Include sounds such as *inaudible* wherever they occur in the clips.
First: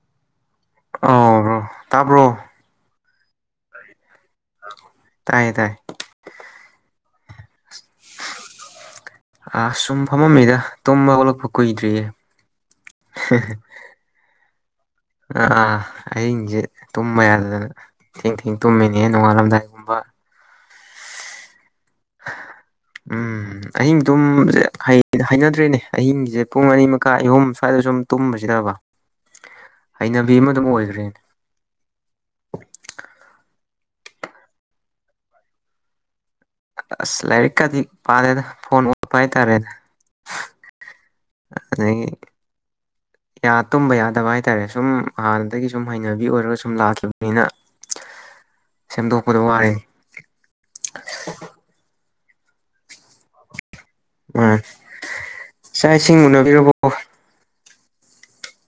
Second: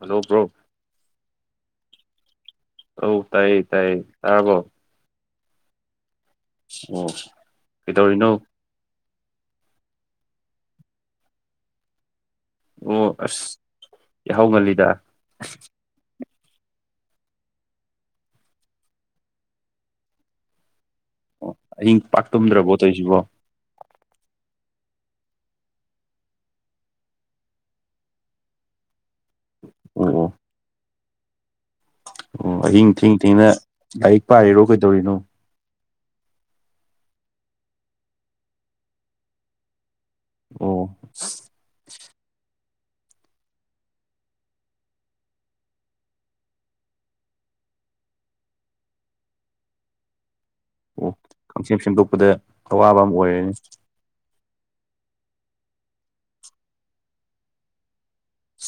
Hello ꯭ꯔꯣ ꯑꯥꯎꯕ꯭ꯔꯣ ꯇꯥꯕ꯭ꯔꯣ ꯑꯧ ꯇꯥꯏꯌꯦ ꯇꯥꯏꯌꯦ ꯇꯥꯕꯣ ꯇꯥꯏꯌꯦ ꯇꯥꯏꯌꯦ ꯑꯣ ꯀꯩꯗꯧꯔꯤꯅꯣ ꯑ ꯁꯨꯝ ꯐꯝꯃꯝꯃꯤꯗ ꯇꯨꯝꯕ ꯍꯧꯒꯠꯂꯛꯄ ꯀꯨꯏꯗ꯭ꯔꯤꯌꯦ ꯑꯣ ꯑꯁ ꯌꯥꯍꯧ ꯉꯜꯂꯤꯗ ꯑꯥ ꯑꯥ ꯑꯍꯤꯡꯁꯦ ꯇꯨꯝꯕ ꯌꯥꯗꯗꯅ ꯊꯦꯡ ꯊꯦꯡ ꯇꯨꯝꯃꯤꯅꯦ ꯅꯣꯡꯉꯥꯜꯂꯝꯗꯥꯏ ꯑꯣ ꯑꯍꯤꯡ ꯄꯥꯛꯇꯨꯝꯗ꯭ꯔꯕꯣ ꯇꯧꯁꯤꯕꯣ ꯎꯝ ꯑꯍꯤꯡ ꯇꯨꯝꯕꯁꯦ ꯍꯩꯅꯗ꯭ꯔꯦꯅꯦ ꯑꯍꯤꯡꯒꯤꯁꯦ ꯄꯨꯡ ꯑꯅꯤ ꯃꯈꯥ ꯑꯍꯨꯝ ꯁ꯭ꯋꯥꯏꯗ ꯁꯨꯝ ꯇꯨꯝꯕꯁꯤꯗꯕ ꯑꯣ ꯍꯩꯅꯕꯤ ꯑꯃ ꯑꯗꯨꯝ ꯑꯣꯏꯈ꯭ꯔꯦꯅꯦ ꯑꯣ ꯑꯍꯤꯡ ꯊꯦꯡ ꯊꯦꯡꯅ ꯂꯥꯏꯔꯤꯛ ꯄꯥꯔꯤꯔꯣ ꯀꯩꯗꯧꯔꯤꯅꯣ ꯑꯁ ꯂꯥꯏꯔꯤꯛꯀꯗꯤ ꯄꯥꯗꯦꯅ ꯐꯣꯟ ꯑꯣꯠꯄ ꯍꯥꯏꯇꯥꯔꯦꯅꯦ ꯑꯣ *unintelligible* ꯑꯗꯒꯤ ꯀꯌꯥ ꯇꯨꯝꯕ ꯌꯥꯗꯕ ꯍꯥꯏꯇꯥꯔꯦ ꯁꯨꯝ ꯍꯥꯟꯅꯗꯒꯤ ꯁꯨꯝ ꯍꯩꯅꯕꯤ ꯑꯣꯏꯔꯒ ꯁꯨꯝ ꯂꯥꯛꯈꯤꯕꯅꯤꯅ ꯁꯦꯝꯗꯣꯛꯄꯗ ꯋꯥꯔꯦ ꯑꯣ ꯈꯪ ꯁꯦꯝ ꯁꯦꯝꯗꯣꯛꯄꯗ ꯑꯋꯥꯕ ꯑꯃꯥ ꯑꯣꯏꯔꯅꯤ *unintelligible* ꯆꯥꯛ ꯏꯁꯤꯡ ꯎꯅꯕꯤꯔꯕꯣ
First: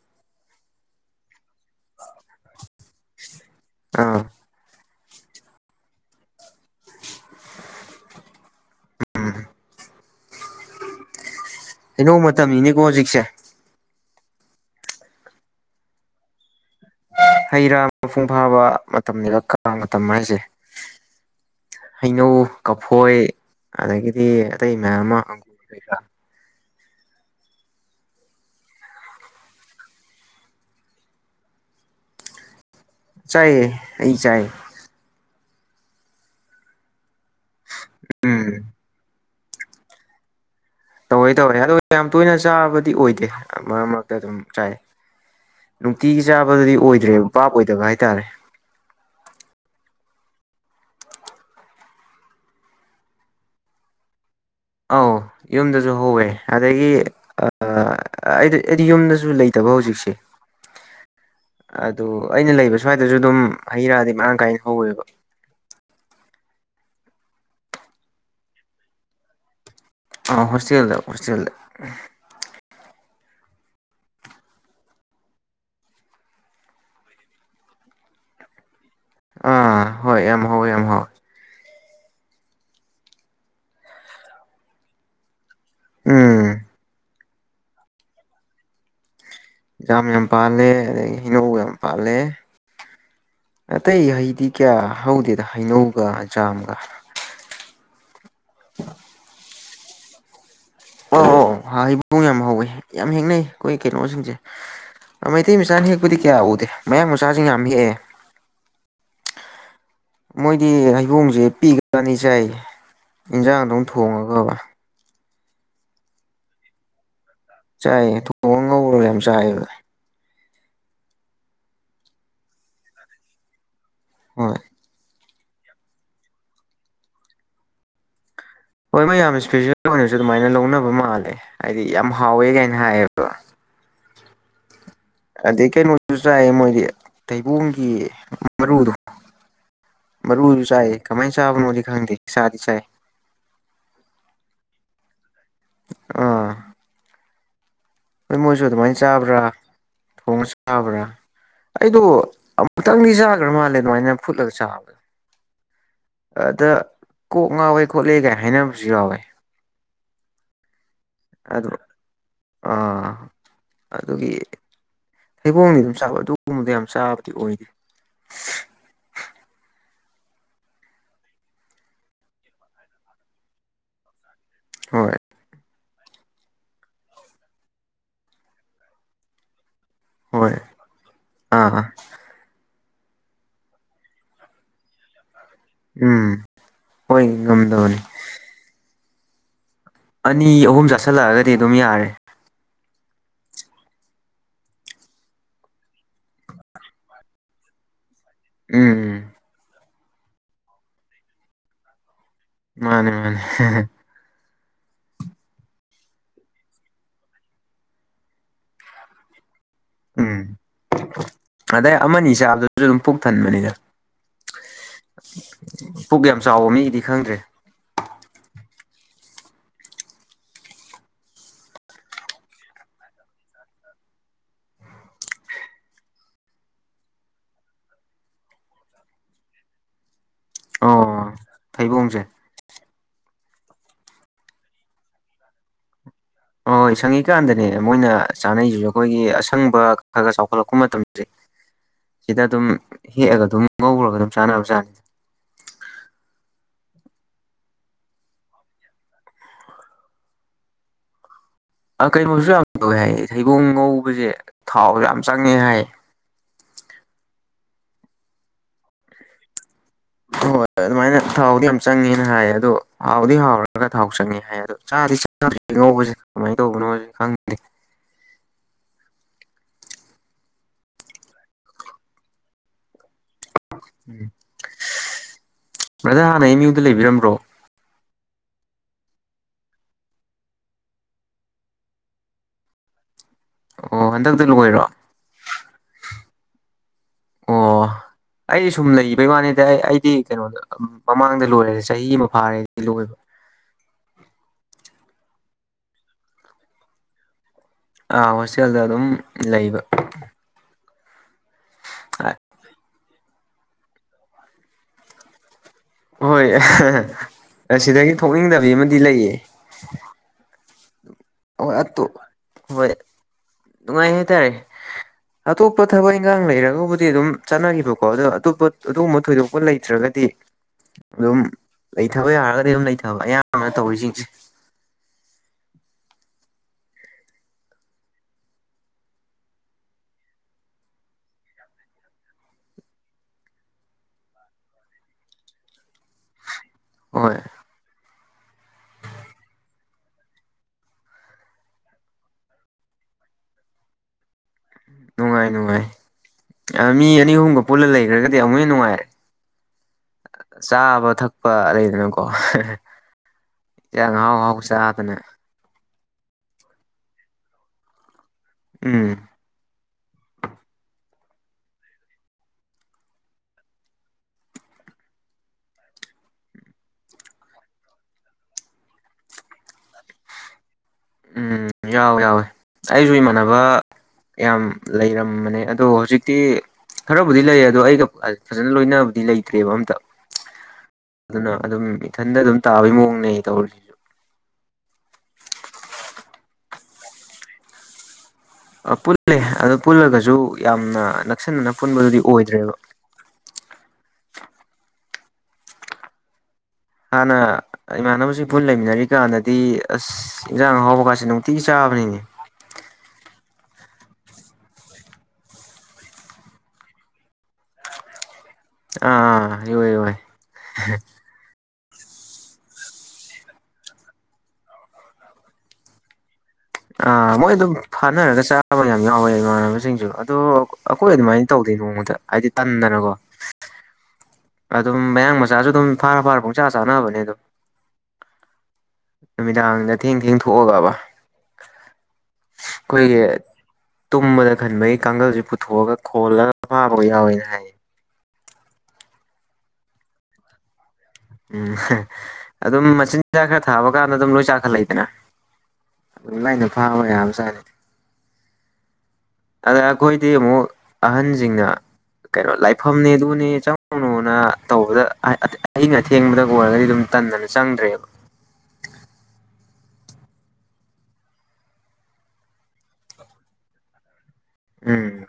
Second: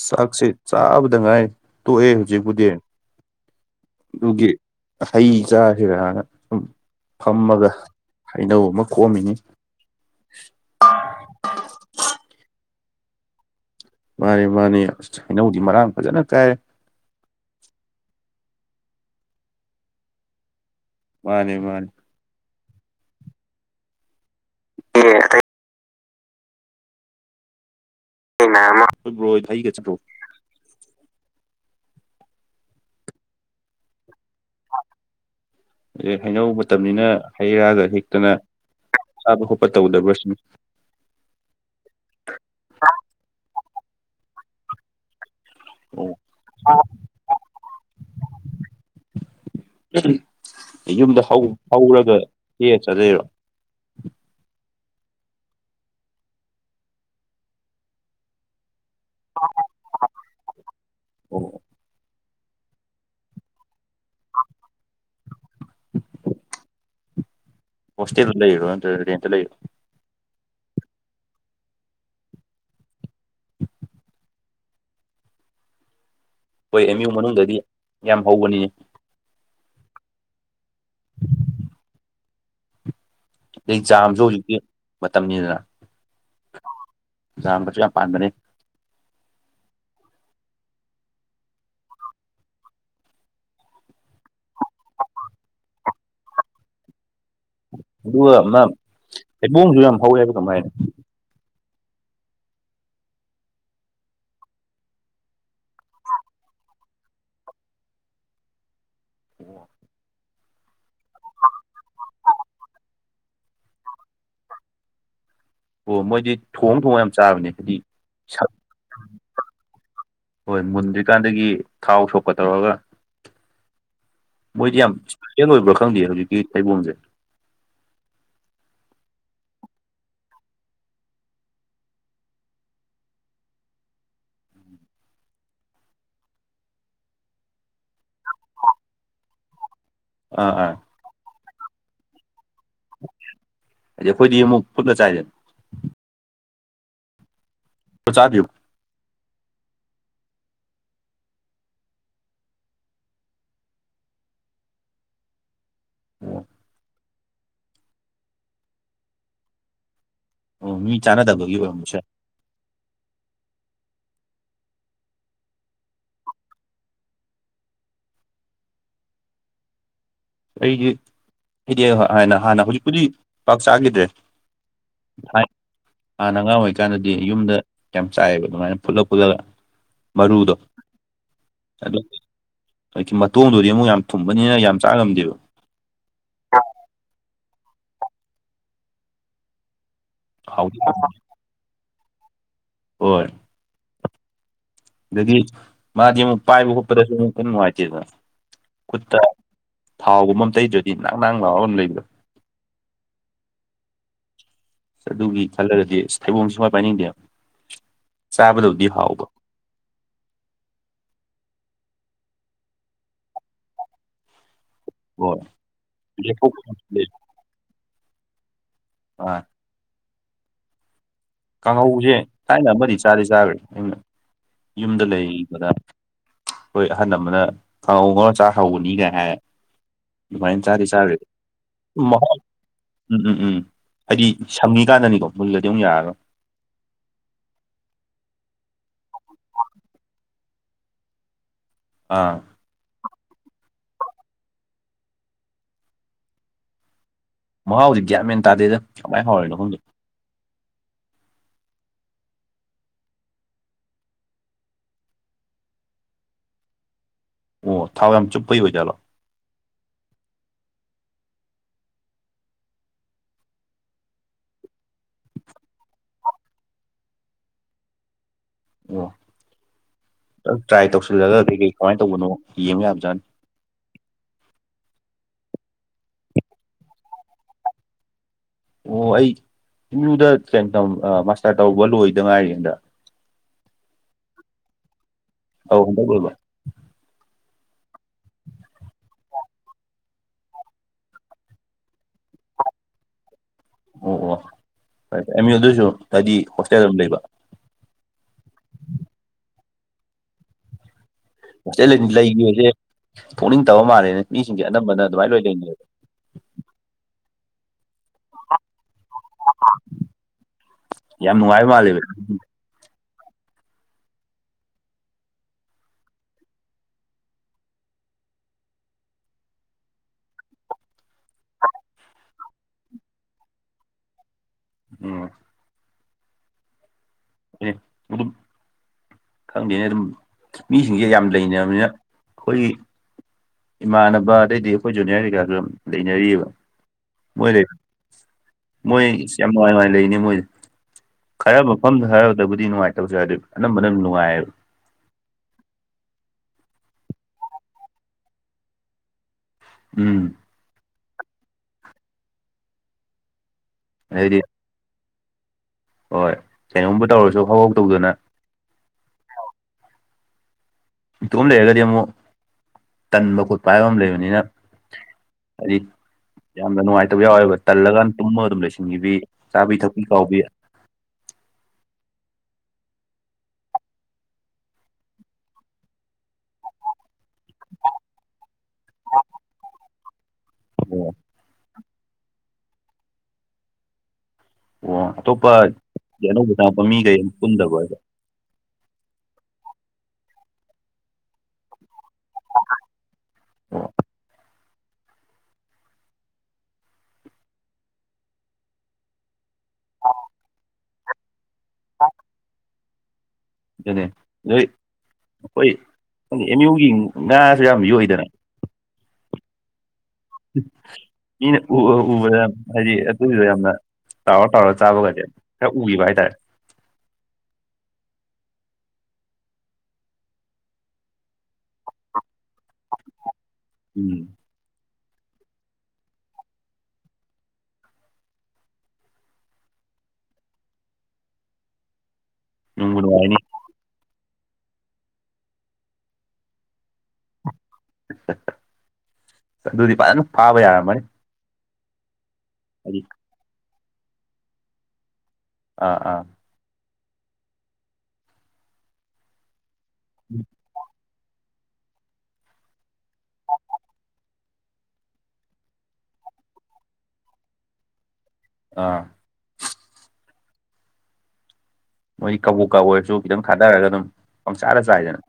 ꯆꯥꯛꯁꯦ ꯆꯥꯕꯗ ꯉꯥꯏꯔꯤ ꯇꯣꯛꯑꯦ ꯍꯧꯖꯤꯛꯄꯨꯗꯤ ꯑꯥ ꯑꯗꯨꯒꯤ ꯍꯩ ꯆꯥꯁꯤꯔꯅ ꯁꯨꯝ ꯐꯝꯃꯒ ꯍꯩꯅꯧ ꯑꯃ ꯈꯣꯛꯑꯝꯃꯤꯅꯤ ꯀꯩꯅꯧ ꯃꯇꯝꯅꯤꯅꯦꯀꯣ ꯍꯧꯖꯤꯛꯁꯦ ꯃꯥꯅꯤ ꯃꯥꯅꯤ ꯑꯁ ꯍꯩꯅꯧꯗꯤ ꯃꯔꯥꯡ ꯐꯖꯅ ꯀꯥꯏꯔꯦ ꯍꯩ ꯔꯥ ꯃꯄꯨꯡ ꯐꯥꯕ ꯃꯇꯝꯅꯦꯕ ꯀꯥꯡ ꯃꯇꯝ ꯍꯥꯏꯖꯦ ꯃꯥꯅꯦ ꯃꯥꯅꯦ ꯍꯩꯅꯧ ꯀꯐꯣꯏ ꯑꯗꯒꯤꯗꯤ ꯑꯇꯩ ꯃꯌꯥꯝꯃ ꯑꯪꯒꯨꯔ ꯀꯔꯤ ꯀꯔꯥ ꯑꯩꯈꯣꯏ ꯃꯌꯥꯝꯃ ꯅꯣꯏ ꯕ꯭ꯔꯣ ꯍꯣꯏ *unintelligible* ꯆꯠꯄ꯭ꯔꯣ ꯆꯥꯏꯌꯦ ꯍꯩ ꯆꯥꯏꯌꯦ ꯍꯩꯅꯧ ꯃꯇꯝꯅꯤꯅ ꯍꯩ ꯔꯥꯒ ꯍꯦꯛꯇꯅ ꯎꯝ *inaudible* ꯇꯧꯗꯕꯔꯁꯤꯅꯤ ꯇꯧꯋꯦ ꯇꯧꯋꯦ ꯑꯗꯣ ꯌꯥꯝ ꯇꯣꯏꯅ ꯆꯥꯕꯗꯤ ꯑꯣꯏꯗꯦ ꯃꯔꯛ ꯃꯔꯛꯇ ꯑꯗꯨꯝ ꯆꯥꯏ ꯑꯣ ꯅꯨꯡꯇꯤꯒꯤ ꯆꯥꯕꯗꯨꯗꯤ ꯑꯣꯏꯗ꯭ꯔꯦꯕ ꯚꯥꯞ ꯑꯣꯏꯗꯕ ꯍꯥꯏꯇꯥꯔꯦ *unintelligible* ꯌꯨꯝꯗ ꯍꯧ ꯍꯧꯔꯒ ꯍꯦꯛꯑ ꯆꯥꯅꯩꯔꯣ ꯑꯧ ꯌꯨꯝꯗꯁꯨ ꯍꯧꯑꯦ ꯑꯗꯒꯤ *inaudible* ꯑꯩꯗꯤ ꯑꯩꯗꯤ ꯌꯨꯝꯗꯁꯨ *unintelligible* ꯂꯩꯇꯕ ꯍꯧꯖꯤꯛꯁꯦ ꯑꯣ ꯑꯗꯨ ꯑꯩꯅ ꯂꯩꯕ ꯁ꯭ꯋꯥꯏꯗꯁꯨ ꯑꯗꯨꯝ ꯍꯩ ꯔꯥꯗꯤ ꯃꯔꯥꯡ ꯀꯥꯏꯅ ꯍꯧꯋꯦꯕ ꯍꯣꯁꯇꯦꯜꯗ ꯂꯩꯔꯤꯔꯣ ꯅꯠꯇꯔꯒ ꯔꯦꯟꯠꯇ ꯂꯩꯔꯤꯔꯣ ꯑ ꯍꯣꯁꯇꯦꯜꯗ ꯍꯣꯁꯇꯦꯜꯗ ꯍꯣꯏ ꯑꯦꯝ ꯌꯨ ꯃꯅꯨꯡꯗꯗꯤ ꯌꯥꯝ ꯍꯧꯕꯅꯤꯅꯦ ꯑ ꯍꯣꯏ ꯌꯥꯝ ꯍꯥꯎꯋꯦ ꯌꯥꯝ ꯍꯥꯎꯋꯦ ꯑ ꯆꯥꯃꯁꯨ ꯍꯧꯖꯤꯛꯀꯤ ꯃꯇꯝꯅꯤꯗꯅ ꯎꯝ ꯆꯍꯥꯟꯕꯁꯨ ꯌꯥꯝ ꯄꯥꯟꯕꯅꯦ ꯖꯥꯝ ꯌꯥꯝ ꯄꯥꯜꯂꯦ ꯑꯗꯒꯤ ꯍꯤꯅꯧ ꯌꯥꯝ ꯄꯥꯜꯂꯦ ꯑꯇꯩ ꯍꯩꯗꯤ ꯀꯌꯥ ꯍꯧꯗꯦꯗ ꯍꯩꯅꯧꯒ ꯖꯥꯝꯒ ꯑꯗꯨꯒ ꯑꯃ ꯑ ꯍꯕꯣꯡꯁꯨ ꯌꯥꯝ ꯍꯧꯋꯦꯕ ꯀꯃꯥꯏꯅ ꯑꯧ ꯑꯣꯧ ꯑ ꯍꯩꯕꯨꯡ ꯌꯥꯝ ꯍꯧꯋꯦ ꯌꯥꯝ ꯊꯦꯡꯅꯩ ꯑꯩꯈꯣꯏ ꯀꯩꯅꯣꯁꯤꯡꯁꯦ ꯃꯩꯇꯩ ꯃꯆꯥꯅ ꯍꯦꯛꯄꯗꯤ ꯀꯌꯥ ꯎꯗꯦ ꯃꯌꯥꯡ ꯃꯆꯥꯁꯤꯡꯅ ꯌꯥꯝꯅ ꯍꯦꯛꯑꯦ *unintelligible* ꯃꯣꯏꯗꯤ ꯍꯩꯕꯣꯡꯁꯦ ꯄꯤꯀꯥꯟꯅꯤ ꯆꯥꯏꯖꯦ ꯏꯟꯖꯥꯡꯗꯧ ꯊꯣꯡꯉꯒꯕ ꯑꯣ ꯃꯣꯏꯗꯤ ꯊꯣꯡ ꯊꯣꯡꯉ ꯌꯥꯝ ꯆꯥꯕꯅꯦ ꯍꯥꯏꯗꯤ ꯆꯥꯏꯌꯦ ꯁꯛ ꯊꯣꯡꯑꯒ ꯉꯧꯔꯒ ꯌꯥꯝ ꯆꯥꯏꯌꯦꯕ ꯍꯣꯏ ꯃꯨꯟꯗ꯭ꯔꯤꯀꯥꯟꯗꯒꯤ ꯊꯥꯎ ꯁꯣꯛꯀ ꯇꯧꯔꯒ ꯍꯣꯏ ꯃꯣꯏꯗꯤ ꯌꯥꯝ *unintelligible* ꯑꯣꯏꯕ꯭ꯔꯥ ꯈꯪꯗꯦ ꯍꯧꯖꯤꯛꯀꯤ ꯊꯩꯕꯣꯡꯁꯦ ꯍꯣꯏ ꯃꯥ ꯌꯥꯝ ꯏꯁꯄꯤꯁꯤꯌꯦꯜ ꯑꯣꯏꯅꯁꯨ ꯑꯗꯨꯃꯥꯏꯅ ꯂꯧꯅꯕ ꯃꯥꯜꯂꯦ ꯍꯥꯏꯗꯤ ꯌꯥꯝ ꯍꯥꯎꯋꯦ ꯒꯥꯏꯅ ꯍꯥꯏꯌꯦꯕ ꯑꯗꯩ ꯀꯩꯅꯣꯁꯨ ꯆꯥꯏꯌꯦ ꯃꯣꯏꯗꯤ ꯇꯩꯕꯣꯡꯒꯤ ꯃꯔꯨꯗꯣ ꯑꯥ ꯃꯔꯨꯗꯨ ꯑꯥ ꯆꯥꯏ ꯀꯃꯥꯏꯅ ꯆꯥꯕꯅꯣꯗꯤ ꯈꯪꯗꯦ ꯆꯥꯗꯤ ꯆꯥꯏ ꯍꯥꯏꯗꯤ ꯑꯩꯈꯣꯏꯗꯤ ꯑꯃꯨꯛ ꯐꯠꯅ ꯆꯥꯏꯗꯅ ꯑꯥ ꯐꯨꯠ ꯍꯣꯏ ꯆꯥꯗ꯭ꯔꯤꯕꯣ ꯃꯣꯏꯁꯨ ꯑꯗꯨꯃꯥꯏꯅ ꯆꯥꯕ꯭ꯔꯥ ꯊꯣꯡꯉ ꯆꯥꯕ꯭ꯔꯥ ꯑꯩꯗꯣ ꯑꯃꯨꯛꯇꯪꯗꯤ ꯆꯥꯈ꯭ꯔꯕ ꯃꯥꯜꯂꯦ ꯑꯗꯨꯃꯥꯏꯅ ꯐꯨꯠꯂꯒ ꯆꯥꯕꯗ ꯑꯗ ꯀꯣꯛ ꯉꯥꯎꯋꯦ ꯈꯣꯠꯂꯦ ꯒꯥꯏ ꯍꯥꯏꯅꯕꯁꯨ ꯌꯥꯎꯋꯦ ꯑꯣ ꯃꯤ ꯆꯥꯟꯅꯗꯕꯒꯤ ꯑꯣꯏ ꯑꯗꯣ ꯑꯃꯨꯛꯁꯦ ꯑꯗꯨꯒꯤ ꯍꯩꯕꯣꯡ ꯌꯣꯡꯆꯥꯛ ꯑꯗꯨꯒꯨꯕꯗꯤ ꯌꯥꯝ ꯆꯥꯕꯗꯤ ꯑꯣꯏꯗꯦ ꯨꯑꯩꯒꯤ ꯑꯩꯗꯤ ꯍꯥꯏꯅ ꯍꯥꯟꯅ ꯍꯨꯖꯤꯛꯄꯨꯗꯤ ꯄꯥꯛ ꯆꯥꯒꯤꯗ꯭ꯔꯦ ꯍꯣꯏ ꯊꯥꯏꯅ ꯍꯥꯟꯅ ꯑꯉꯥꯡ ꯑꯣꯏꯔꯤꯀꯥꯟꯗꯗꯤ ꯌꯨꯝꯗ ꯌꯥꯝ ꯆꯥꯏꯑꯕ ꯑꯗꯨꯃꯥꯏꯅ ꯐꯨꯠꯂꯛ ꯄꯨꯨꯠꯂꯒ ꯍꯣꯏ ꯃꯔꯨꯗꯣ ꯑꯥ ꯑꯗꯨ ꯃꯇꯣꯡꯗꯨꯗꯤ ꯑꯃꯨꯛ ꯌꯥꯝ ꯊꯨꯝꯕꯅꯤꯅ ꯌꯥꯝ ꯆꯥ ꯉꯝꯗꯦꯕ ꯎꯝ ꯍꯣꯏ ꯉꯝꯗꯕꯅꯤ ꯑꯅꯤ ꯍꯥꯎꯗꯤ ꯑꯍꯨꯝ ꯆꯥꯁꯤꯜꯂꯛꯑꯒꯗꯤ ꯑꯗꯨꯝ ꯌꯥꯔꯦ ꯍꯣꯏ ꯑꯗꯒꯤ ꯃꯥꯗꯤ ꯑꯃꯨꯛ ꯄꯥꯏꯕ ꯈꯣꯠꯄꯗꯁꯨ ꯑꯗꯨꯝ ꯅꯨꯡꯉꯥꯏꯇꯦꯗꯅ ꯈꯨꯠꯇ ꯎꯝ ꯊꯥꯎꯒꯨꯝꯕꯃ ꯇꯩꯗ꯭ꯔꯗꯤ ꯅꯥꯡ ꯅꯥꯡ ꯂꯥꯎꯔ ꯑꯗꯨꯝ ꯂꯩꯕꯗꯣ ꯃꯥꯅꯦ ꯃꯥꯅꯦ ꯑꯗꯨꯒꯤ ꯈꯜꯂꯒꯗꯤ ꯑꯁ ꯊꯩꯕꯣꯡꯁꯦ ꯁꯨꯛꯄꯥꯏ ꯄꯥꯏꯅꯤꯡꯗꯦꯕ ꯆꯥꯕꯗꯕꯨꯗꯤ ꯍꯥꯎꯕ ꯎꯝ ꯑꯗꯩ ꯑꯃꯅꯤ ꯆꯥꯕꯗꯁꯨ ꯑꯗꯨꯝ ꯄꯨꯛ ꯊꯟꯕꯅꯤꯗ ꯄꯨꯛ ꯌꯥꯝ ꯆꯥꯎꯕ ꯃꯤꯒꯤꯗꯤ ꯍ ꯈꯪꯗ꯭ꯔꯦ *unintelligible* ꯀꯥꯡꯍꯧꯖ ꯊꯥꯏꯅ ꯑꯃꯗꯤ ꯆꯥꯗꯤ ꯆꯥꯈ꯭ꯔꯦ ꯑꯩꯅ ꯌꯨꯝꯗ ꯂꯩꯕꯗ ꯍꯣꯏ ꯑꯍꯜ ꯑꯃꯅ ꯀꯥꯡꯉꯧ ꯉꯧꯔ ꯆꯥ ꯍꯧꯕꯅꯤ ꯒꯥꯏ ꯍꯥꯏ ꯑꯗꯨꯃꯥꯏꯅ ꯆꯥꯗꯤ ꯆꯥꯔꯤ ꯑꯣ *unintelligible* ꯎꯝ ꯊꯩꯕꯣꯡꯁꯦ ꯎꯝ ꯎꯝ ꯍꯥꯏꯗꯤ ꯁꯡꯉꯤꯀꯥꯟꯅꯤꯀꯣ ꯃꯗꯨꯗꯗꯤ ꯑꯃꯨꯛ ꯌꯥꯔꯔꯣꯏ ꯍꯣꯏ ꯍꯣꯏ ꯁꯪꯉꯤꯀꯥꯟꯗꯅꯦ ꯃꯣꯏꯅ ꯆꯥꯅꯩꯖꯦ ꯑꯩꯈꯣꯏꯒꯤ ꯑꯁꯪꯕ ꯈꯔ ꯈꯔ ꯆꯥꯎꯈꯠꯂꯛꯄ ꯃꯇꯝ *unintelligible* ꯑꯥ ꯁꯤꯗ ꯑꯗꯨꯝ ꯍꯦꯛꯑꯒ ꯑꯗꯨꯝ ꯉꯧꯔꯒ ꯑꯗꯨꯝ ꯆꯥꯟꯅꯕꯖꯥꯠꯅꯤ ꯃꯍꯥꯎꯖꯦ ꯒ꯭ꯌꯥꯟꯃꯦꯟ ꯇꯥꯗꯦꯗ ꯀꯃꯥꯏ ꯍꯥꯎꯔꯤꯅꯣ ꯈꯪꯗꯦ ꯑ ꯀꯩꯅꯣꯁꯨ ꯌꯥꯝ ꯇꯧꯋꯦ ꯍꯥꯏꯌꯦ ꯊꯩꯕꯣꯡ ꯉꯧꯕꯁꯦ ꯊꯥꯎ ꯌꯥꯝ ꯆꯪꯉꯦ ꯍꯥꯏꯌꯦ ꯑꯣ ꯊꯥꯎ ꯌꯥꯝ ꯆꯨꯞꯄꯩ ꯑꯣꯏꯖꯥꯠꯂꯣ *unintelligible* ꯑꯩꯅ ꯊꯥꯎꯗꯤ ꯌꯥꯝ ꯆꯪꯉꯦꯅ ꯍꯥꯏꯌꯦ ꯑꯗꯣ ꯍꯥꯎꯗꯤ ꯍꯥꯎꯔꯒ ꯊꯥꯎ ꯆꯪꯉꯦ ꯍꯥꯏ ꯑꯗꯣ ꯆꯗꯤ ꯆ ꯉꯧꯕꯁꯦ ꯀꯃꯥꯏꯅ ꯇꯧꯕꯅꯣ ꯈꯪꯗꯦ ꯑꯣ ꯗꯛ ꯇ꯭ꯔꯥꯏ ꯇꯧꯁꯤꯜꯂꯒ ꯀꯩ ꯀꯩ ꯀꯃꯥꯏ ꯇꯧꯕꯅꯣ ꯌꯦꯡꯕ ꯌꯥꯕꯖꯥꯠꯅꯤ ꯕꯥꯔꯗꯔꯍꯥꯟꯅ ꯑꯦꯝ ꯌꯨꯗ ꯂꯩꯕꯤꯔꯝꯕ꯭ꯔꯣ ꯑꯣ ꯑꯩ ꯑꯦꯝ ꯌꯨ ꯗ ꯇ꯭ꯔꯦꯟ ꯇꯧ ꯑ ꯃꯥꯁꯇꯔ ꯇꯧꯕ ꯂꯣꯏꯗ ꯉꯥꯏꯔꯤ ꯍꯟꯗꯛ ꯑꯣ ꯍꯟꯗꯛꯇ ꯂꯣꯏꯔꯣ ꯑꯧꯕꯕ *unintelligible* ꯑꯩꯗꯤ ꯁꯨꯝ ꯂꯩꯕꯩ ꯋꯥꯅꯤꯗꯤ ꯑꯩꯗꯤ ꯀꯩꯅꯣꯗ ꯃꯃꯥꯡꯗ ꯂꯣꯏꯔꯦ ꯆꯍꯤ ꯑꯃ ꯐꯥꯔꯦꯗ ꯂꯣꯏꯕ ꯑꯣ ꯑꯣ ꯐꯔꯦ ꯐꯔꯦ ꯑꯩ ꯑꯗꯨꯏꯁꯨ ꯍꯥꯏꯗꯤ ꯍꯣꯁꯇꯦꯜ ꯑꯃ ꯂꯩꯕ ꯑ ꯍꯣꯁꯇꯦꯜꯗ ꯑꯗꯨꯝ ꯂꯩꯕ ꯍꯣꯁꯇꯦꯜ ꯂꯩꯈꯤꯕꯁꯦ ꯊꯣꯛꯅꯤꯡꯇꯕ ꯃꯥꯜꯂꯦꯅꯦ ꯃꯤꯁꯤꯡꯁꯦ ꯑꯅꯝꯕꯅ ꯑꯗꯨꯃꯥꯏꯅ ꯂꯣꯏ ꯂꯩꯅꯩꯌꯦꯕ ꯍꯣꯏ ꯑꯁꯤꯗꯒꯤ ꯊꯣꯛꯅꯤꯡꯗꯕꯤ ꯑꯃꯗꯤ ꯂꯩꯌꯦ ꯌꯥꯝ ꯅꯨꯡꯉꯥꯏꯕ ꯍꯣꯏ ꯃꯥꯜꯂꯦꯕ ꯑꯗꯣ ꯍꯣꯏ ꯅꯨꯡꯉꯥꯏ ꯍꯥꯏ ꯇꯥꯔꯦ ꯑꯇꯣꯞꯄ ꯊꯕꯛ ꯏꯪꯒꯥꯡ ꯂꯩꯔꯒꯕꯨꯗꯤ ꯑꯗꯨꯝ ꯆꯠꯅꯒꯤꯕꯀꯣ ꯑꯗꯣ ꯑꯇꯣꯞꯄ ꯑꯥꯥꯥꯗꯨꯒꯨꯝꯕ ꯊꯣꯏꯗꯣꯛꯄ ꯂꯩꯇ꯭ꯔꯒ ꯗꯤ ꯑꯗꯨꯝ ꯂꯩꯊꯕ ꯌꯥꯔꯒꯗꯤ ꯑꯗꯨꯝ ꯂꯩꯊꯕ ꯑꯌꯥꯝꯕꯅ ꯇꯧꯔꯤꯁꯤꯡꯁꯦ ꯎꯝ꯫ *unintelligible* ꯈꯪꯗꯦꯅꯦ ꯑꯗꯨꯝ ꯃꯤꯖꯤꯡꯖꯦ ꯌꯥꯝ ꯂꯩꯅꯕꯅꯤꯅ ꯑꯩꯈꯣꯏꯒꯤ ꯏꯃꯥꯟꯅꯕ ꯑꯗꯩꯗꯤ ꯑꯩꯈꯣꯏ ꯖꯨꯅꯤꯌꯔ ꯀꯩꯀꯥꯁꯨ ꯑꯗꯨꯝ ꯂꯩꯅꯔꯤꯑ ꯍꯣꯏ ꯃꯣꯏ ꯂꯩ ꯃꯣꯏ ꯌꯥꯝ ꯅꯨꯡꯉꯥꯏ ꯅꯨꯡꯉꯥꯏ ꯂꯩꯔꯤꯅꯦ ꯃꯣꯏꯗ꯫ ꯈꯔ ꯃꯐꯝꯗ ꯍꯥꯏꯔꯗꯕꯨꯗꯤ ꯅꯨꯡꯉꯥꯏꯇꯕꯖꯨ ꯌꯥꯏ ꯑꯗꯩ ꯑꯅꯝꯕꯅꯝ ꯅꯨꯡꯉꯥꯏꯌꯦꯕ ꯅꯨꯡꯉꯥꯏ ꯅꯨꯡꯉꯥꯏ ꯑꯥ ꯃꯤ ꯑꯅꯤ ꯑꯍꯨꯝꯒ ꯄꯨꯜꯂ ꯂꯩꯒ꯭ꯔꯥꯒꯗꯤ ꯑꯃꯨꯛ ꯍꯦꯟꯅ ꯅꯨꯡꯉꯥꯏꯔꯦ ꯎꯝ꯫ ꯆꯥꯕ ꯊꯛꯄ ꯂꯩꯗꯅꯀꯣ ꯍꯦꯟꯖꯥꯡ ꯑꯍꯥꯎ ꯑꯗꯩꯗꯤ ꯑꯍꯥꯎ ꯆꯥꯗꯅ ꯍꯣꯏ ꯀꯩꯅꯣꯝꯕꯨ ꯇꯧꯔꯁꯨ ꯐꯍꯧ ꯇꯧꯗꯅ ꯎꯝ ꯏꯇꯣꯞ ꯂꯩꯔꯒꯗꯤ ꯑꯃꯨꯛ ꯇꯟꯕ ꯈꯣꯠꯄ ꯍꯥꯏꯕ ꯑꯃ ꯂꯩꯕꯅꯤꯅ ꯑꯔꯤ ꯌꯥꯝꯅ ꯅꯨꯡꯉꯥꯏꯇꯕ ꯌꯥꯎꯋꯦꯕ ꯇꯜꯂꯀꯥꯟ ꯇꯨꯝꯃꯒ ꯑꯗꯨꯝ ꯂꯩꯁꯤꯟꯕꯤꯕꯤ ꯆꯥꯕꯤ ꯊꯛꯄꯤ ꯀꯥꯎꯕꯤ ꯎꯝ ꯌꯥꯎꯋꯦ ꯌꯥꯎꯋꯦ ꯑꯩꯖꯨ ꯏꯃꯥꯟꯅꯕ ꯌꯥꯝ ꯂꯩꯔꯝꯕꯅꯦ ꯑꯗꯣ ꯍꯧꯖꯤꯛꯇꯤ ꯈꯔꯕꯨꯗꯤ ꯂꯩ ꯑꯗꯣ ꯑꯩꯒ ꯐꯖꯅ ꯂꯣꯏꯅꯕꯗꯤ ꯂꯩꯇ꯭ꯔꯦꯕ ꯑꯝꯇ ꯑꯣ ꯑꯗꯨꯅ ꯑꯗꯨꯝ ꯏꯊꯟꯇ ꯑꯗꯨꯝ ꯇꯥꯕꯩ ꯃꯑꯣꯡꯅꯦ ꯑꯩ ꯇꯧꯔꯤꯁꯦ ꯑꯣ ꯑꯇꯣꯞꯄ ꯑꯅꯧꯕ ꯆꯪꯉꯛꯄ ꯃꯤꯒꯩ ꯑꯝ ꯄꯨꯟꯗꯕ꯭ꯔꯣ ꯍꯥꯏꯖꯦ ꯄꯨꯜꯂꯦ ꯑꯗꯣ ꯄꯨꯜꯂꯒꯁꯨ ꯌꯥꯝꯅ ꯅꯛꯁꯤꯟꯅꯅ ꯄꯨꯟꯕꯗꯨꯗꯤ ꯑꯣꯏꯗ꯭ꯔꯦꯕ ꯑꯣ ꯍꯥꯟꯅ ꯏꯃꯥꯟꯅꯕꯁꯤꯡ ꯄꯨꯟꯅ ꯂꯩꯃꯤꯟꯅꯔꯤ ꯀꯥꯟꯗꯗꯤ ꯏꯟꯖꯥꯡ ꯍꯥꯎꯕꯀꯁꯤ ꯅꯨꯡ ꯆꯥꯕꯅꯤꯅꯦ ꯑꯗꯨꯅꯦ ꯅꯣꯏ ꯑꯩꯈꯣꯏ ꯑꯦꯝ ꯌꯨꯒꯤ ꯉꯥꯁꯨ ꯌꯥꯝꯅ ꯌꯣꯏꯗꯅ ꯑꯥ ꯏ ꯏꯥꯏ ꯃꯤꯅ ꯎꯕꯗ ꯍꯥꯏꯗꯤ ꯑꯗꯨꯗ ꯌꯥꯝꯅ ꯇꯥꯎꯔ ꯇꯥꯎꯔ ꯆꯥꯕꯒꯖꯦ ꯈꯔ ꯎꯒꯤꯕ ꯍꯥꯏꯇꯥꯔꯦ ꯑꯥ ꯃꯣꯏ ꯑꯗꯨꯝ ꯐꯥꯅꯔꯒ ꯆꯥꯕ ꯌꯥꯝ ꯌꯥꯎꯋꯦ ꯏꯃꯥꯟꯅꯕꯁꯤꯡꯁꯨ ꯑꯗꯣ ꯑꯩꯈꯣꯏ ꯑꯗꯨꯃꯥꯏꯅ ꯇꯧꯗꯦ ꯅꯣꯡꯃꯗ ꯑꯩꯗꯤ ꯇꯟꯗꯅꯒꯣ ꯎꯝ ꯑꯗꯨꯝ ꯃꯌꯥꯡ ꯃꯆꯥꯖꯨ ꯑꯗꯨꯝ ꯐꯥꯔ ꯐꯥꯔ ꯄꯨꯡꯆꯥ ꯆꯥꯅꯕꯅꯦ ꯑꯗꯨꯝ ꯅꯨꯃꯤꯗꯥꯡꯗ ꯊꯦꯡ ꯊꯦꯡ ꯊꯣꯛꯣꯛꯑꯒꯕ ꯅꯨꯡꯕꯨ ꯑꯩꯈꯣꯏꯒꯤ ꯅꯨꯡꯉꯥꯏꯅꯤ ꯇꯨꯝꯕꯗ ꯈꯟꯕꯒꯤ ꯀꯥꯡꯒꯜꯁꯤ ꯄꯨꯊꯣꯛꯑꯒ ꯈꯣꯜꯂꯒ ꯐꯥꯕ ꯌꯥꯎꯋꯦꯅ ꯍꯥꯏꯌꯦ ꯑꯗꯨꯗꯨꯗꯤ ꯄꯅ ꯐꯥꯕ ꯌꯥꯔ ꯃꯣꯏ ꯎꯝ ꯍꯥ ꯑꯗꯨꯝ ꯃꯆꯤꯟꯖꯥꯛ ꯈꯔ ꯊꯥꯕ ꯀꯥꯟꯗ ꯑꯗꯨꯝ ꯂꯣꯏ ꯆꯥꯈꯠꯂꯛꯏꯗꯅ ꯑꯥ ꯑꯥ ꯑꯗꯨꯝ ꯂꯥꯏꯅ ꯐꯥꯕ ꯌꯥꯝ ꯆꯥꯅꯦ ꯑꯗ ꯑꯩꯈꯣꯏꯗꯤ ꯑꯃꯨꯛ ꯑꯍꯟꯖꯤꯡꯅ ꯀꯩꯅꯣ ꯂꯥꯏꯐꯝꯅꯦ ꯑꯗꯨꯅꯦ ꯆꯪꯉꯨꯅꯣꯅ ꯇꯧꯕꯗ ꯑꯥꯏ ꯑꯇꯩ ꯑꯩꯅ ꯊꯦꯡꯕꯗꯒ ꯑꯣꯏꯔꯒꯗꯤ ꯑꯗꯨꯝ ꯇꯟꯗꯅ ꯆꯪꯗ꯭ꯔꯦꯕ ꯑꯥ ꯃꯣꯏꯗꯤ ꯀꯕꯨꯛꯀ ꯑꯣꯏꯔꯁꯨ ꯈꯤꯇꯪ ꯊꯥꯗꯔꯒ ꯑꯗꯨꯝ ꯄꯪꯆꯥꯗ ꯎꯝ ꯆꯥꯏꯗꯅ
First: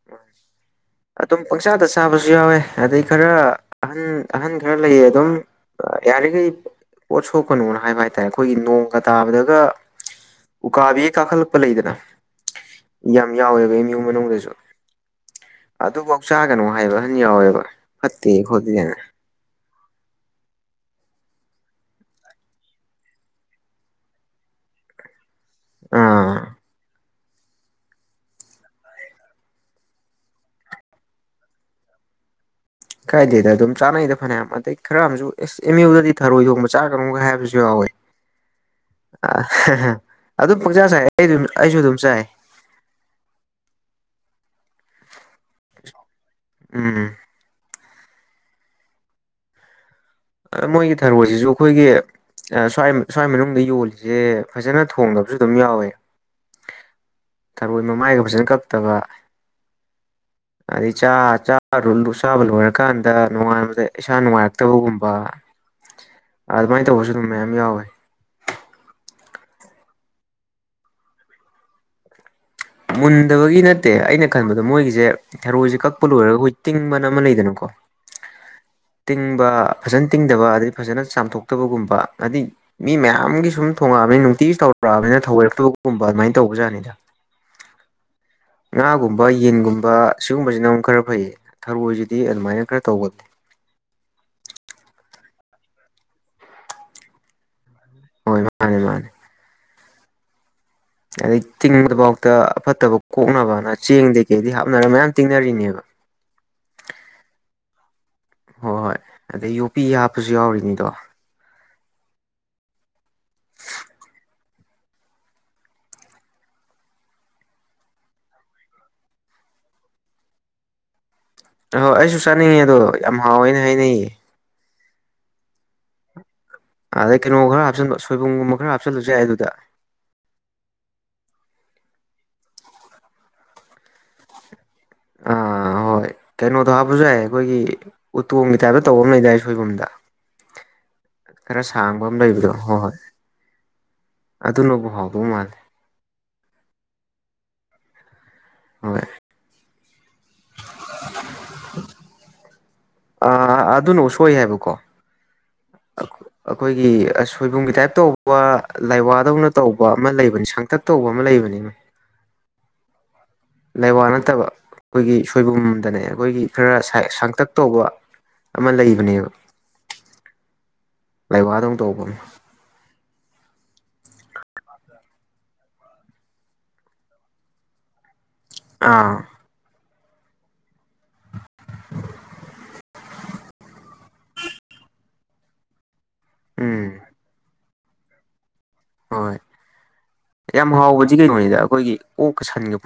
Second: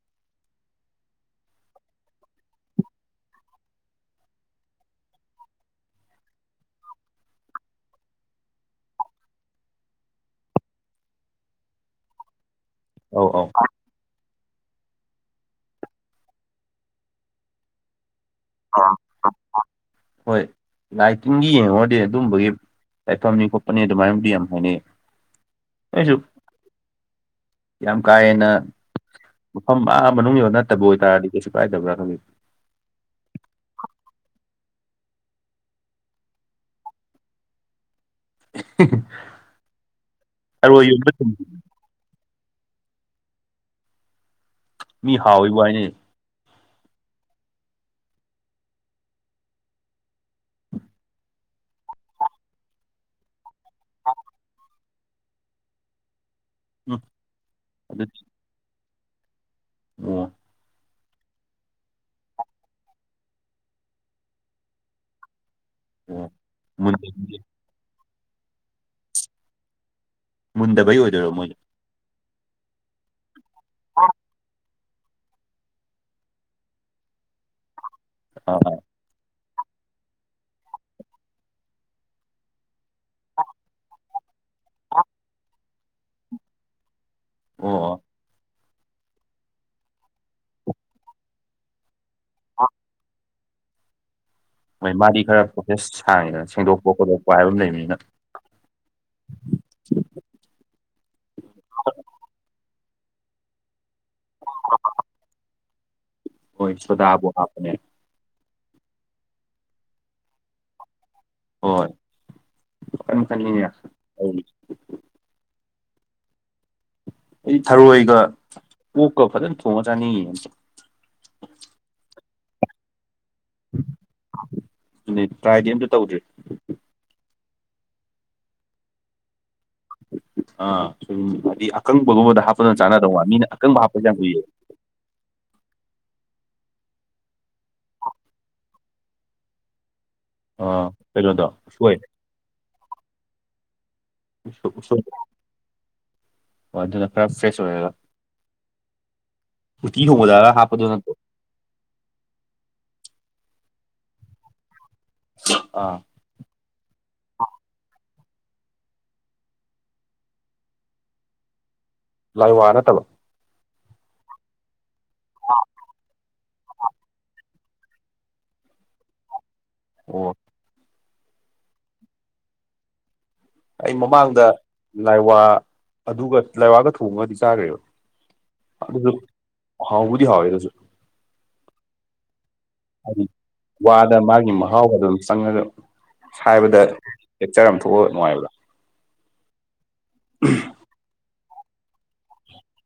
*inaudible* ꯑꯗꯨꯝ ꯄꯪꯆꯥꯥꯗ ꯆꯥꯕꯁꯨ ꯌꯥꯎꯋꯦ ꯑꯗꯩ ꯈꯔ ꯑꯍꯟ ꯑꯍꯟ ꯈꯔ ꯂꯩꯌꯦ ꯑꯗꯨꯝ ꯌꯥꯔꯤꯒꯩ ꯄꯣꯠ ꯁꯣꯛ ꯀꯅꯣꯅ ꯍꯥꯏꯕ ꯍꯥꯏꯇꯥꯔꯦ ꯑꯩꯈꯣꯏꯒꯤ ꯅꯣꯡꯒ ꯇꯥꯕꯗꯒ ꯎꯀꯥꯕꯤꯒ ꯀꯥꯈꯠꯂꯛꯄ ꯂꯩꯗꯅ ꯑꯧ ꯌꯥꯝ ꯑꯧ ꯌꯥꯎꯋꯦꯕ ꯑꯦꯝꯌꯨ ꯃꯅꯨꯡꯗꯖꯨ ꯑꯗꯨꯕꯧ ꯆꯥꯒꯅꯨ ꯍꯥꯏꯕ ꯑꯍꯟ ꯌꯥꯎꯋꯦꯕ ꯐꯠꯇꯦ *unintelligible* *unintelligible* ꯍꯣꯏ ꯂꯥꯏ ꯇꯤꯟꯒꯤ ꯌꯦꯡꯉꯨꯔꯗꯤ ꯑꯗꯨꯝꯕꯒꯤ ꯂꯥꯏꯐꯝꯅꯤ ꯈꯣꯠꯄꯅꯤ ꯑꯗꯨ ꯃꯥꯏꯅꯕꯨꯗꯤ ꯌꯥꯝ ꯍꯥꯏꯅꯩ ꯑꯩꯁꯨ ꯑꯥ ꯌꯥꯝ ꯀꯥꯥ ꯍꯦꯟꯅ ꯃꯐꯝ ꯑꯥ ꯃꯅꯨꯡ ꯌꯧ ꯅꯠꯇꯕ ꯑꯣꯏꯇꯥꯔꯗꯤ ꯀꯩꯁꯨ ꯀꯥꯏꯗꯕ꯭ꯔꯥ ꯈꯟꯂꯤ ꯀꯥꯏꯗꯦꯗ ꯑꯗꯨꯝ ꯆꯥꯅꯩꯗ ꯐꯅꯌꯥꯝ ꯑꯗꯩ ꯈꯔ ꯑꯝꯖꯨ ꯑꯦꯁ ꯑꯦꯝ ꯌꯨꯗꯗꯤ ꯊꯔꯣꯏ ꯊꯣꯡꯕ ꯆꯥꯒꯅꯨꯒ ꯍꯥꯏꯕꯁꯨ ꯌꯥꯎꯋꯦ ꯑꯗꯨꯝ ꯊꯔꯣꯏ ꯄꯪꯆꯥꯥ ꯆꯥꯏ ꯌꯣꯟꯕ ꯑꯩꯗꯨꯝ ꯑꯩꯁꯨ ꯑꯗꯨꯝ ꯆꯥꯏ ꯃꯤ ꯍꯥꯎꯋꯦꯕꯨ ꯍꯥꯏꯅꯩꯅꯦ ꯎꯝ ꯑ ꯃꯣꯏꯒꯤ ꯊꯔꯣꯏꯖꯤꯖꯨ ꯑꯩꯈꯣꯏꯒꯤ ꯁ꯭ꯋꯥꯏ ꯁ꯭ꯋꯥꯏ ꯃꯅꯨꯡꯗ ꯌꯣꯜꯂꯤꯖꯦ ꯐꯖꯅ ꯊꯣꯡꯗꯕ ꯨ ꯑꯗꯨꯝ ꯌꯥꯎꯋꯦ ꯎꯝ ꯊꯔꯣꯏ ꯑꯗꯨꯗꯤ ꯃꯃꯥꯏꯒ ꯐꯖꯅ ꯀꯛꯇꯕ ꯑꯣ ꯑꯗꯩ ꯆꯥ ꯆꯥ ꯆꯥꯕ ꯂꯣꯏꯔꯀꯥꯟꯗ ꯅꯣꯡꯉꯥꯟꯕꯗ ꯏꯁꯥ ꯅꯨꯡꯉꯥꯏꯔꯛꯇꯕꯒꯨꯝꯕ ꯑꯣ ꯑꯗꯨꯃꯥꯏꯅ ꯇꯧꯕꯁꯨ ꯃꯨꯟꯗꯕꯤꯗ ꯑꯗꯨꯝ ꯃꯌꯥꯝ ꯌꯥꯎꯋꯦ ꯃꯨꯟꯗꯕꯩ ꯑꯣꯏꯗꯣꯏꯔꯣ ꯃꯣꯏꯖꯦ ꯃꯨꯟꯗꯕꯒꯤ ꯅꯠꯇꯦ ꯑꯩꯅ ꯈꯟꯕꯗ ꯃꯣꯏꯒꯤꯖꯦ ꯊꯔꯣꯏꯖꯦ ꯀꯛꯄ ꯂꯣꯏꯔꯒ ꯑꯩꯈꯣꯏ ꯇꯤꯡꯕꯅ ꯑꯃ ꯂꯩꯗꯅꯀꯣ *unintelligible* ꯇꯤꯡꯕ ꯐꯖꯅ ꯇꯤꯡꯗꯕ ꯑꯗꯩ ꯐꯖꯅ ꯆꯥꯝꯊꯣꯛꯇꯕꯒꯨꯝꯕ ꯅꯥꯗꯤ ꯃꯤ ꯃꯌꯥꯝꯒꯤ ꯁꯨꯝ ꯊꯣꯉꯛꯑꯕꯅꯤ ꯅꯨꯡꯇꯤꯒꯤꯁꯨ ꯇꯧꯔꯛꯑꯕꯅꯤꯅ ꯊꯑꯣꯏꯔꯛꯇꯕꯒꯨꯝꯕ ꯑꯗꯨꯃꯥꯏꯟ ꯇꯧꯕꯖꯥꯠꯅꯤꯗ ꯑꯣ ꯑꯣ ꯉꯥꯒꯨꯝꯕ ꯌꯦꯟꯒꯨꯝꯕ ꯁꯤꯒꯨꯝꯕꯖꯤꯅ ꯑꯃꯨꯛ ꯈꯔ ꯐꯩꯌꯦ ꯊꯔꯣꯏꯖꯤꯗꯤ ꯑꯗꯨꯃꯥꯏꯅ ꯈꯔ ꯇꯧꯒꯟꯂꯤ ꯍꯣꯏ ꯃꯥꯗꯤ ꯈꯔ ꯄ꯭ꯔꯣꯁꯦꯁ ꯁꯥꯡꯉꯦꯗꯅ ꯁꯦꯡꯗꯣꯛꯄ ꯈꯣꯠꯇꯣꯛꯄ ꯍꯥꯏꯕ ꯑꯃ ꯂꯩꯕꯅꯤꯅ ꯍꯣꯏ ꯃꯥꯅꯦ ꯃꯥꯅꯦ ꯑꯗꯩ ꯇꯤꯡꯕꯗꯕꯥꯎꯇ ꯑꯐꯠꯇꯕ ꯀꯣꯛꯅꯕꯅ ꯆꯦꯡꯗꯩ ꯀꯩꯗꯩ ꯍꯥꯞꯅꯔꯒ ꯃꯌꯥꯝ ꯇꯤꯡꯅꯔꯤꯅꯦꯕ ꯍꯣꯏ ꯁꯣꯗꯥꯕꯨ ꯍꯥꯞꯄꯅꯦ ꯍꯣꯏ ꯍꯣꯏ ꯑꯗꯩ ꯌꯣꯄꯤ ꯍꯥꯞꯄꯖꯨ ꯌꯥꯎꯔꯤꯅꯤꯗꯣ ꯍꯣꯏ ꯃꯈꯜ ꯃꯈꯜꯅꯤꯅꯦ *unintelligible* ꯑꯩꯗꯤ ꯊꯔꯣꯏꯒ ꯑꯣꯛꯀ ꯐꯖꯅ ꯊꯣꯡꯉ ꯆꯥꯅꯤꯡꯉꯤꯌꯦ ꯑꯍꯣꯏ ꯑꯩꯁꯨ ꯆꯥꯅꯤꯡꯉꯦ ꯑꯗꯣ ꯌꯥꯝ ꯍꯥꯎꯋꯦꯅ ꯍꯥꯏꯅꯩꯌꯦ ꯑꯗꯨꯅꯦ ꯇ꯭ꯔꯥꯏꯗꯤ ꯑꯝꯇ ꯇꯧꯗ꯭ꯔꯤ ꯑꯗꯩ ꯀꯩꯅꯣ ꯈꯔ ꯍꯥꯞꯆꯟꯕ ꯁꯣꯏꯕꯨꯝꯒꯨꯝꯕ ꯈꯔ ꯍꯥꯞꯆꯜꯂꯖꯨ ꯌꯥꯏ ꯑꯗꯨꯗ ꯑ ꯁꯣꯏꯕꯨꯝ ꯍꯥꯏꯗꯤ ꯑꯀꯪꯕꯒꯨꯝꯕꯗ ꯍꯥꯞꯄꯅ ꯆꯥꯟꯅꯗꯧ ꯃꯥꯜꯂꯤ ꯃꯤꯅ ꯑꯀꯪꯕ ꯍꯥꯞꯄꯖꯦ ꯌꯥꯝ ꯎꯨꯏꯌꯦ ꯑꯥ ꯍꯣꯏ ꯀꯩꯅꯣꯗꯣ ꯍꯥꯞꯄꯖꯨ ꯌꯥꯏ ꯑꯩꯈꯣꯏꯒꯤ ꯎꯇꯣꯡꯒꯤ ꯇꯥꯏꯞꯇ ꯇꯧꯕ ꯑꯝ ꯂꯩꯗꯥꯏ ꯁꯣꯏꯕꯨꯝꯗ ꯑꯥ ꯀꯩꯅꯣꯗꯣ ꯈꯔ ꯎꯁꯣꯏ ꯁꯥꯡꯕ ꯑꯝ ꯂꯩꯕꯗꯣ ꯍꯣ ꯍꯣꯏ ꯎꯁꯣꯏ ꯑꯗꯨꯅꯕꯨ ꯍꯥꯎꯗꯧ ꯃꯥꯜꯂꯦ ꯑꯣ ꯑꯗꯨꯅ ꯈꯔ ꯐ꯭ꯔꯦꯁ ꯑꯣꯏꯔꯒ ꯍꯣꯏ ꯎꯇꯤ ꯊꯣꯡꯕꯗꯒ ꯍꯥꯞꯄꯗꯣ ꯅꯠꯇꯣ ꯑ ꯑꯗꯨꯅ ꯁꯣꯏ ꯍꯥꯏꯕꯀꯣ ꯑꯥ ꯑꯈꯣꯏꯒꯤ ꯑꯁ ꯁꯣꯏꯕꯨꯝꯒꯤ ꯇꯥꯏꯞ ꯇꯧꯕ ꯂꯥꯏꯋꯥꯗꯧꯅ ꯇꯧꯕ ꯑꯃ ꯂꯩꯕꯅꯤ ꯁꯥꯡꯇꯛ ꯇꯧꯕ ꯑꯃ ꯂꯩꯕꯅꯤꯅꯦ꯫ ꯂꯥꯏ ꯋꯥꯅꯠꯇꯂꯣ ꯂꯩꯋꯥ ꯅꯠꯇꯕ ꯑꯩꯈꯣꯏꯒꯤ ꯁꯣꯏꯕꯨꯝꯗꯅꯦ ꯑꯩꯈꯣꯏꯒꯤ ꯈꯔ ꯁꯥꯡꯇꯛ ꯇꯧꯕ ꯑꯃ ꯂꯩꯕꯅꯦꯕ ꯑꯣ ꯂꯩꯋꯥꯗꯧ ꯇꯧꯕ ꯑꯃ ꯑꯩ ꯃꯃꯥꯡꯗ ꯂꯥꯏꯋꯥ ꯑꯗꯨꯒ ꯂꯥꯏꯋꯥꯒ ꯊꯣꯡꯉꯗꯤ ꯆꯥꯈ꯭ꯔꯦꯕ ꯑꯗꯨꯁꯨ ꯑꯥ ꯍꯥꯎꯕꯨꯗꯤ ꯍꯥꯎꯌꯦ ꯑꯗꯨꯁꯨ ꯍꯥꯏꯗꯤ ꯋꯥꯗ ꯃꯥꯒꯤ ꯃꯍꯥꯎꯗ ꯑꯗꯨꯝ ꯆꯪꯉꯒ ꯍꯥꯏꯕꯗ ꯎꯝ ꯍꯦꯛꯆꯔꯝ ꯊꯣꯛꯑ ꯅꯨꯡꯉꯥꯏꯕ꯭ꯔꯥ ꯍꯣꯏ ꯌꯥꯝ ꯍꯥꯎꯕꯗꯤ ꯀꯩꯅꯩꯅꯣꯅꯤꯗ ꯑꯩꯈꯣꯏꯒꯤ ꯑꯣꯛꯀ ꯁꯟꯒ ꯄꯨꯅ